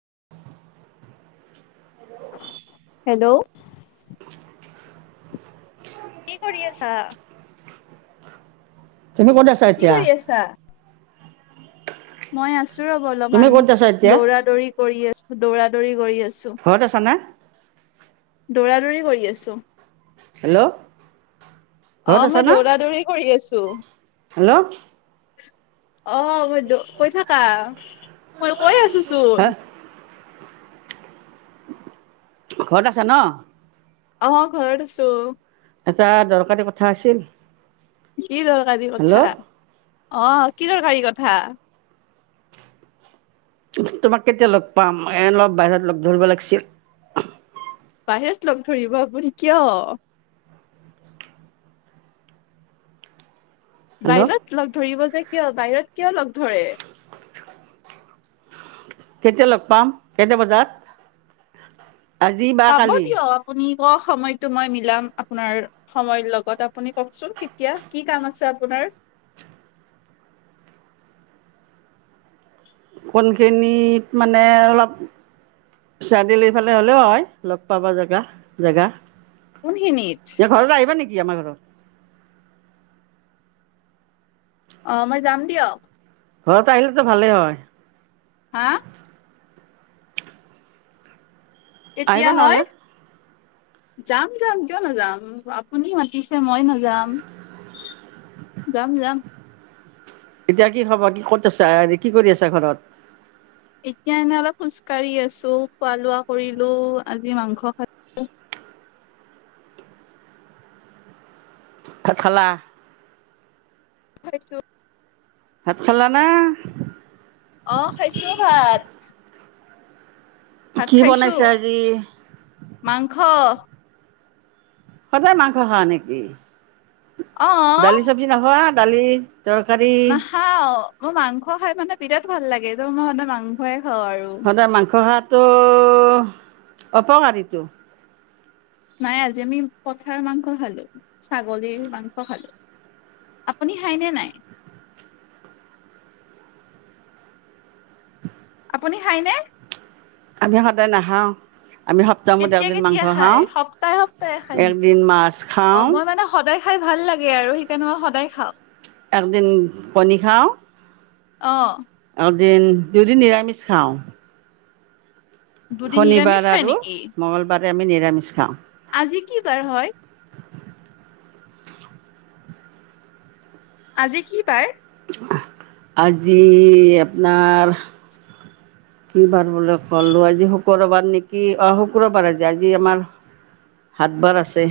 [inaudible] Hello. কি কৰি আছা? তুমি ক'ত আছা কি এতিয়া? কৰি আছা? মই আছো। আছো ৰ'ব তুমি অলপমান, ক'ত আছা এতিয়া? দৌৰা দৌৰি কৰি আছো। দৌৰা দৌৰি কৰি আছোঁ। ঘৰত আছ না? দৌৰা দৌৰি কৰি আছো। হেল্ল' অ ঘত আছ মই ন? দৌৰা দৌৰি কৰি হেল্ল'? অহ মই। কৈ থাকা ক কৈ আছো চোন। হা ঘৰত আছা ন? অ ঘৰত আছোঁ। এটা দৰকাৰী কথা আছিল। কি দৰকাৰী কথা? হেল্ল' অ কি দৰকাৰী কথা? হা তোমাক কেতিয়া লগ পাম এ অলপ বাহিৰত লগ ধৰিব লাগিছিল। বাহিৰত লগ ধৰিব আপুনি কিয়? হেল্ল' বাহিৰত লগ ধৰিব যে। কিয় বাহিৰত কিয় লগ ধৰে? কেতিয়া লগ পাম? কেইটা বজাত? আজি বা পাব কালি। দিয়ক আপুনি ক সময়টো মই মিলাম আপোনাৰ সময়ৰ লগত, আপুনি কওকচোন কেতিয়া? কি কাম আছে আপোনাৰ? কণখিনিত মানে অলপ চৰা দিল এইফালে হ'লেও হয় লগ পাব জেগা জেগা। কোনখিনিত? কি আমাৰ ঘৰত অঁ, মই যাম দিয়ক। ঘৰত আহিলেতো ভালেই হয়। হা? কেতিয়া আহিবা নহ'লে। হয়? যাম- যাম কিয় নাযাম, আপুনি মাতিছে মই নাযাম, যাম- যাম। এতিয়া কি খবৰ কি ক'ত আছা হেৰি কি কৰি আছা ঘৰত? এতিয়া এনেই অলপ খোজকাঢ়ি আছো, খোৱা লোৱা কৰিলো আজি মাংস খালো ভাত খালা। [unintelligible] ভাত খালা না? অঁ, খাইছো ভাত। ভাত কি খাইছো, বনাইছা আজি? মাংস। সদায় মাংস খা নেকি? অ দালি চব্জি নাখোৱা। [inaudible] নাখাও। মোৰ মাংস খাই মানে বিৰাট ভাল লাগে, ত মই সদাই মাংস এ সদায় মাংস খোৱাটো অপকাৰীতো। নাই আজি আমি পঠাৰ মাংস খালো, ছাগলীৰ মাংস খালো, আপুনি খাইনে নাই। আপুনি খাইনে? আমি সদায় নাখাওঁ। আমি সপ্তাহত কেতিয়া- একদিন মাংস কেতিয়া খাই, খাওঁ, সপ্তাহে-সপ্তাহে খাই একদিন নেকি, মাছ অঁ খাওঁ, মই মানে সদায় খাই ভাল লাগে আৰু সেইকাৰণে মই সদায় খাওঁ। একদিন কণী খাওঁ অঁ। দিন দুদিন নিৰামিষ খাওঁ। দুদিন নিৰামিষ শনিবাৰ খায় আৰু নেকি মংগলবাৰ আমি নিৰামিষ খাওঁ। আজি কি বাৰ হয়? আজি কি বাৰ? আজি আপোনাৰ কি বাৰ বোলে ক'লো আজি শুক্ৰবাৰ নেকি অ শুক্ৰবাৰ আজি-আজি আমাৰ হাত বাৰ আছে।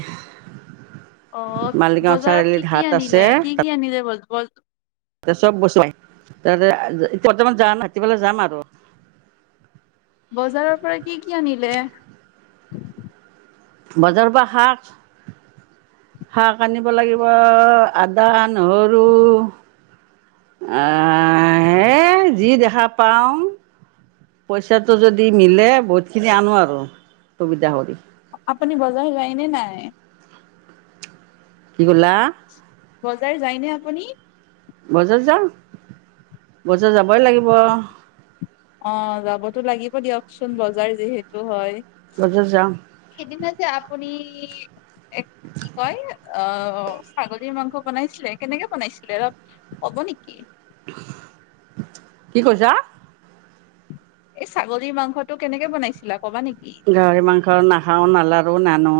অঁ, মালিগাঁও বজাৰত চাৰিআলিত কি-কি হাট আছে আনিলে, কি- কি আনিলে বজাৰত [inaudible] চব বস্তুৱেই, এতিয়া বৰ্তমান যাৱা নাই [unintelligible] যাম আৰু। বজাৰৰ পৰা কি- কি আনিলে? বজাৰৰ পৰা শাক, শাক আনিব লাগিব আদা, নহৰু আ হে যি দেখা পাওঁ পইচাটো যদি মিলে বহুতখিনি আনো আৰু সুবিধা কৰি। আপুনি বজাৰ যায়নে নাই? কি কলা। বজাৰ যায়নে আপুনি বজাৰ যাওঁ বজাৰ যাবই লাগিব। অ যাবতো লাগিব দিয়কচোন বজাৰ যিহেতু হয়। বজাৰ যাওঁ সেইদিনা যে আপুনি কি কয়। অ ছাগলীৰ মাংস বনাইছিলে কেনেকে বনাইছিলে অলপ ক'ব নেকি? কি কৈছা। এই ছাগলীৰ মাংসটো কেনেকে বনাইছিলা কবা নেকি? গাহৰি মাংস নাখাওঁ নালাৰো নানো।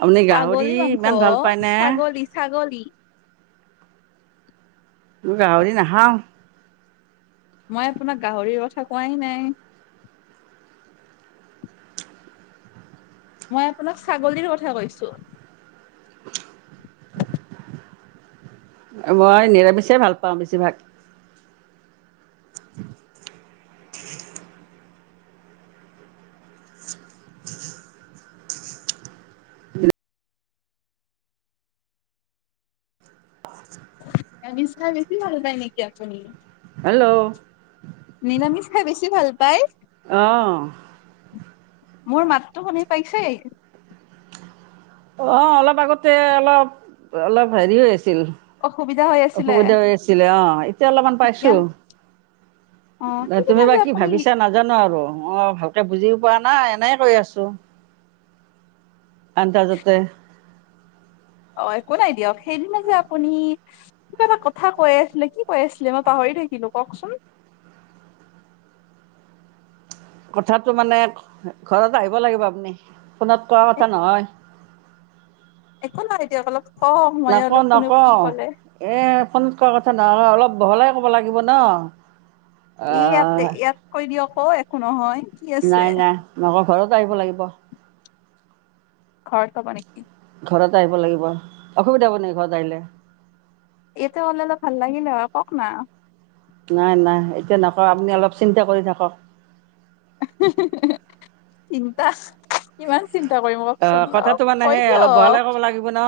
আপুনি গাহৰি ছাগলী মাংস ইমান অ। ভাল পায়নে ছাগলী ছাগলী। গাঁহৰি নাখাঁও। মই আপোনাক গাহৰিৰ কথা কোৱাই নাই। মই আপোনাক ছাগলীৰ কথা কৈছো মই নিৰামিষে ভাল পাওঁ বেছিভাগ পাঁচ নিৰামিষ খাই বেছি ভাল পায় নেকি আপুনি হেল্ল' নিৰামিষ খাই বেছি ভাল পাই অঁ মোৰ মাতটো শুনি পাইছে অ অলপ আগতে অলপ অলপ হেৰি হৈ আছে ছিল অসুবিধা হৈ আছিলে অসুবিধা হৈ আছিলে অ এতিয়া অলপমান এতিয়া পাইছো অ তুমি সেইদিনা বা যে কি আপুনি ভাবিছা নাজানো আৰু অ ভালকে বুজি পোৱা নাই এনে কৰি আছো আন্দজাতে অ একো নাই দিয়ক সেইদিনা যে আপুনি কিবা এটা কথা কৈ আছিলে কি কৈ আছিলে মই পাহৰি থাকিলো কওঁকচোন কথাতো মানে ঘৰত আহিব লাগিব আপুনি ফোনত কোৱা এ কথা নহয় একো নাই দিয়ক অলপ কওক মই নকওঁ অলপ শুনো নকওঁ কি ক'লে এ ফোনত কোৱা কথা নহয় অলপ বহলাই ক'ব লাগিব ন ই আহ ইয়াতে কৰি দিয়ক ঐ একো নহয় কি আছে নাই নাই নকওঁ ঘৰত আহিব লাগিব ঘৰত কব নে ঘৰত আহিব লাগিব অসুবিধা হ'ব নেকি ঘৰত আহিলে ইয়াতে হলে অলপ ভাল লাগে না কওক না নাই নাই এতিয়া নকওঁ আপুনি অলপ চিন্তা কৰি থাকক হু হু চিন্তা কিমান চিন্তা কৰিম অ কওকচোন অলপ কথাটো মানে কৈ সে অলপ বহালে দিয়ক ক'ব লাগিব ন।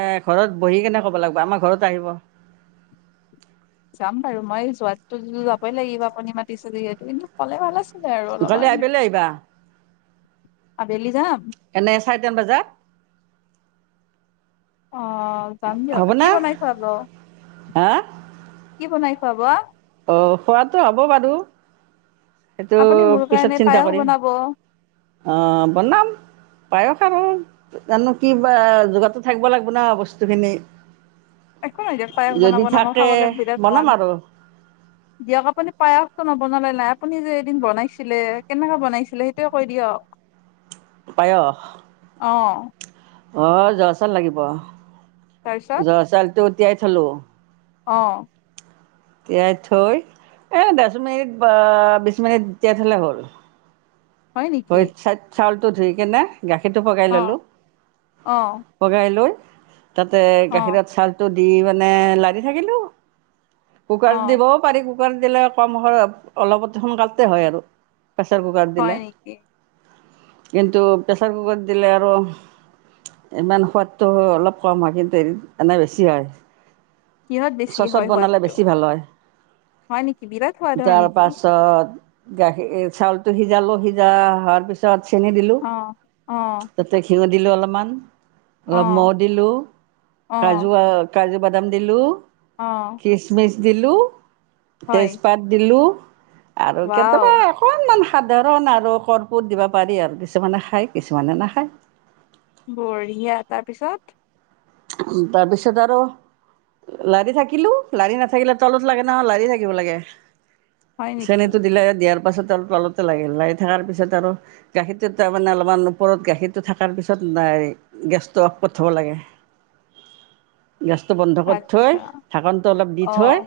এ ঘৰত, বহি কেনে ক'ব লাগিব, আমাৰ ঘৰত আহিব। যাম বাৰু মই যোৱাতো যাবই লাগিব আপুনি মাতিছেো সিহেতু কিন্তু ক'লে ভাল আছ। কালি আবেল আহিবা। আবেলি যাম। এনে চাৰিটান বজাত। অ যাম দিয়ক। কি হ'বনে বনাই খোৱাব? হা কি বনাই খোৱাব? অ খোৱটো হ'ব বাৰু। সেইটো আপুনি মোৰ পিছত কাৰণে চিন্তা পায়স কৰিম বনাব আহ বনাম। পায়স আৰু জানো কি বা যোগাৰতো থাকিব লাগিব না বস্তু খিনি। একো নাই দে। পায়স বনাব নাম খাবলৈ বিৰাট বনাম মন। আৰু দিয়ক, আপুনি পায়সটো নবনালে নাই। আপুনি যে এদিন বনাইছিলে, কেনেকুৱা বনাইছিলে সেইটোৱে কৈ দিয়ক। পায়স। অহ। অহ, জোহা চাউল লাগিব। তাৰপিছত জোহা চাউলতোত- তিয়াই থ'লোঁ। অহ। তিয়াই থৈ এহ, দহ মিনিট বা বিশ মিনিট তিয়াই থ'লে হ'ল। হয় ত নেকি ইটচাইট চাউলটো ধুই কিনে- গাখীৰটো পগাই অ ল'লোঁ। অ পগাই লৈ- তাতে অ গাখীৰত চাউলটোত- দি মানে লাৰি থাকিলোঁ। অ কুকাৰ দিবও পাৰি। কুকাৰত দিলে কম সয়ত, অলপত সোনকালতে হয় আৰু। প্ৰেছাৰ কুকাৰত দিলে। কি? কিন্তু প্ৰেছাৰ কুকাৰত দিলে আৰু, ইমান সোৱাদটো অলপ কম, [unintelligible] এনে বেছি হয়। কিহত বেছি চচত হয় বনালে সোৱাদটো বেছি ভাল হয়। হয় নেকি বিৰাট সোৱাদ হয় তাৰ নেকি পাছত- গাখী ই চাউলতটো সিজালোঁ সি- যা হোৱাৰ পিছত- চেনি দিলোঁ। অ অ তাতে খিৰ- দিলোঁ অলপমান। অ অলপ মহ দিলোঁ, অ কাজু আ- কাজু বাদাম দিলোঁ। অ কিচ মিচ-। দিলোঁ। হয় তেজপাত দিলোঁ। আৰু ৱাও কেতিয়াবা অকনমান-। সাধাৰণ আ-। আৰু কৰ্পূট দিব পাৰি আৰ। কিছুমানে খায়, কিছুমানে নাখায়। বঢ়িয়া, তাৰ পিছত? উম, তাৰপিছত আৰু, লাৰি থাকিলোঁ। লাৰি নাথাকিলে তালুত লাগে ন, লাৰি থাকিব লাগে। হয় নেকি চেনিতো দিলে, দিয়াৰ- পাছত আৰু তলতে লাগিল। লাগি থকাৰ পিছত আৰু, গাখীৰটো তাৰমানে অলপমান ওপৰত গাখীৰটো থকাৰ পিছত নাই, গেছটো অফত থব লাগে। গেছটো বন্ধ কৰি থৈ, আচ্ছা ঢাকনটো অলপ দি অ থৈ,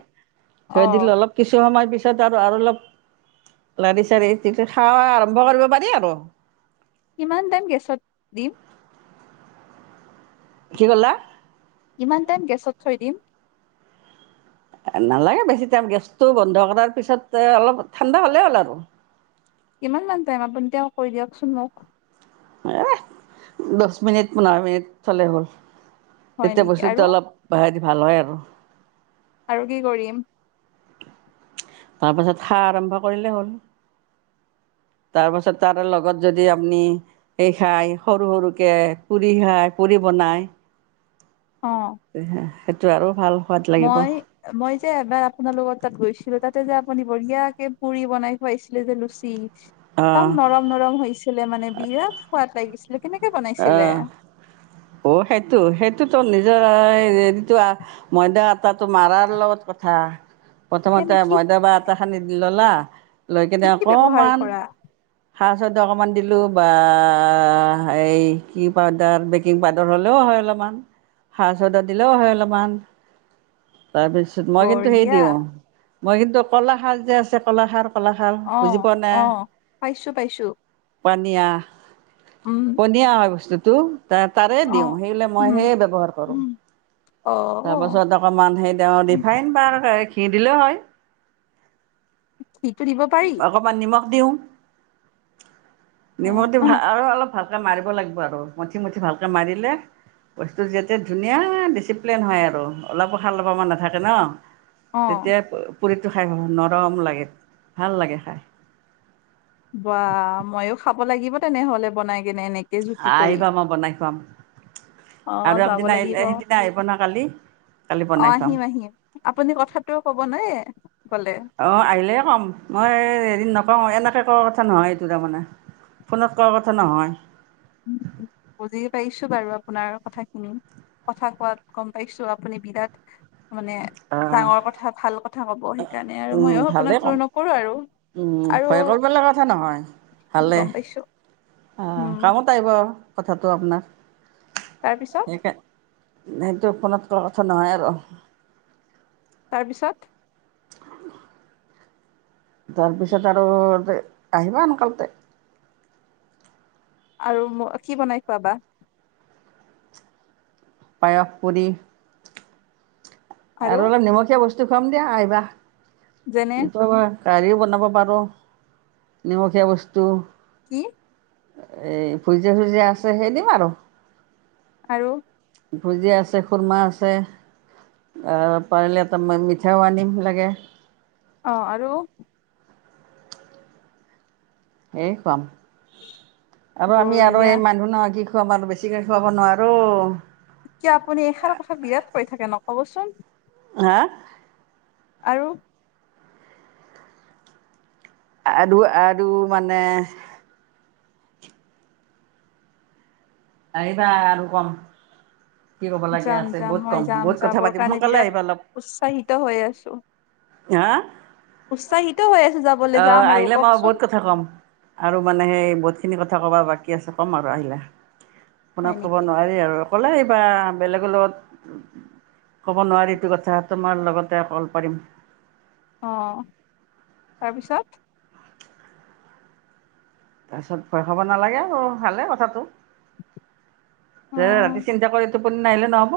অ থৈ দিলে অলপ কিছু সময় পি-। আৰু অলপ লাৰি চাৰি খোৱা আৰম্ভ কৰিব পাৰি আৰু। কিমান টাইম গেছত দিম? কি ক'লা? কিমান টাইম গেছত থৈ দিম? নালাগে বেছি টাইম গেছটো বন্ধ কৰাৰ পিছত অলপ ঠাণ্ডা হ'লেই হ'ল আৰু। কিমান মান টাইম আপুনি তেওঁ কৈ দিয়কচোন মোক। এ' দচ মিনিট পোন্ধৰ মিনিট থলে হ'ল। হয় তেতিয়া নেকি আৰু বস্তুত অলপ। ভাল হয় আৰু। আৰু কি কৰিম? তাৰপাছত সা আৰম্ভ কৰিলে হ'ল তাৰপাছত তাৰ লগত যদি আপুনি সেই খাই সৰু সৰুকে পুৰি খাই পুৰি বনাই। অ [unintelligible] সেইটো আৰু ভাল। সোৱাদ লাগিব অঁ মই, মই যে এবাৰ আপোনালোকৰ তাত গৈছো। তাতে যে আপুনি বঢ়িয়াকে পুৰি বনাই খুৱাইছিলে যে লুচি। একদম নৰম নৰম হৈছিলে মানে বিৰাট সোৱাদ লাগিছিল। অহ' অ' সেইটো সেইটোতো নিজ। যদি তোৰ ময়দা। টো মাৰাৰ লগত কথা প্ৰথমতে কেনে কি মইদা বা আটা। খানি দি ললা। লৈ কিনে কি কি ব্যৱহাৰ অকমান। কৰা চাৰ অকমান দিলো বা। এই কি পাউদাৰ বেকিং পাউদাৰ হ'লেও হয় অলমান হাৰ চাউডাৰ দিলেও হয় অলপমান। তাৰপিছত মই কিন্তু হেই বঢ়িয়া দিওঁ মই কিন্তু কলাখাৰ যে আছে কলাখাৰ। কলাখাৰ বুজি অ' পোৱা অ', পাইছো পাইছো। পনিয়া। উম পনীয়া হয় বস্তুটো। টো। তাৰে অ দিওঁ সেইল মই উম সেই ব্যৱহাৰ কৰো উম অ তাৰপাছত অকমান সেই দি উম ৰিফাইন বাৰ ঘি দিলেও হয়। ঘিটো দিব পাৰি? অকণমান নিমখ দিওঁ। অ নিমখটো ভাল আৰু অলপ ভালকে মাৰিব লাগিব আৰু মুঠি মুঠি ভালকে মাৰিলে বস্তু যাতে ধুনীয়া ডিচিপ্লিন হয় আৰু অলপো [unintelligible] নাথাকে ন। অ তেতিয়া পুৰি তো খাই [unintelligible] নৰম লাগে ভাল লাগে খাই। বা মই ও খাম। খাব লাগিব তেনেহ'লে বনাই কেনে এনেকে। জুতি কৰি আহিবা মই বনাই খুৱাম আহ আৰু যাব একদিনা আহিলে লাগিব অ সেইদিনা আহিব ন কালি কালি বনাই খুৱাম আহিম আহিম আপুনি কথাটো কব নে এ অ আহিলে ক'ম মই এদিন ন- অ এনেকে কোৱা কথা নহয় এইটো মানে ফোনত কোৱা কথা নহয়। বুজি পাইছো বাৰু আপোনাৰ কথা খিনি কথা কোৱাত গম পাইছো আপুনি বিৰাট। মানে ডাঙৰ আহ কথা ভাল কথা কব। সেইকাৰণে আৰু মইয়ো ভালেই আপোনাক ক'ম জোৰ নকৰো আৰু আৰু ভয় কৰিব লগা কথা নহয় ভালে গম পাইছো। অ উম কামত আহিব। কথাাটো আপোনাৰ। তাৰ পিছত। সেইকা সেইটো ফোনত কোৱা কথা নহয় আৰু। তাৰ পিছত। তাৰপিছত আৰু আহিবা সোনকালতে আৰু ম কি বনাই খোৱাবা? পায়স পনিৰ। আৰু অলপ নিমখীয়া বস্তু। খোৱাম দিয়া আহিবা। যেনে ই তো এ বাও কাৰডীও বনাব পাৰোঁ নিমখীয়া বস্তু। কি এই ভুজিয়া চুজিয়া আছে সেই দিম আৰু। আৰু ভুজিয়া আছে খুুৰমা আছে পাৰিলে এটা মিঠাও আনিম লাগে। অ আৰু এই এ খুৱাম। আৰু আমি আৰু বঢ়িয়া এই মানুহ নহয কি। কি কম আৰ বেছিকে খুৱাব নোৱাৰো। এতিয়া আপুনি এষাৰ কথাত বিৰাট কৈ থাকে ন। ক'বচোন। হা। আৰু। আৰু আৰু মানে আহিবা আৰু কম। কি ক'ব লাগে যাম আছে যাম বহুত কম মই যাম, বহুত কথা যাবৰ পাতিম কাৰণে সোনকালে বিৰাট আহিবা অলপ উৎসাহিত হৈ আছো। হা? উৎসাহিত হৈ আছো যাবলৈ অ' যাম আৰু আহিলে মই বহুত কওকচোন কথা কম আৰু মানে সেই বহুত জখিনি কথা ক'বা বাকী আছে ক'ম আৰু আহিলে। হয় আপোনাক কব নেকি নোৱাৰি আৰু। ক'লে এইবা বেলেগৰ লগত ক'ব নোৱাৰি এইটো কথা তোমাৰ লগতে অকল পাৰিম। অ', তাৰপিছত? তাৰপিছত ভয় খাব নালাগে আৰু ভালে কথাটো, অ যে ৰাতি চিন্তা কৰি টোপনি নাহিলে নহ'ব।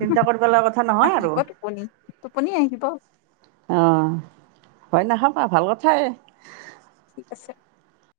চিন্তা কৰবালাগা কথা নহয় আৰু আহিব টোপনি টোপনি আহিব অ। ভয় নাখাবা, ভাল কথাই এ। ঠিক আছে।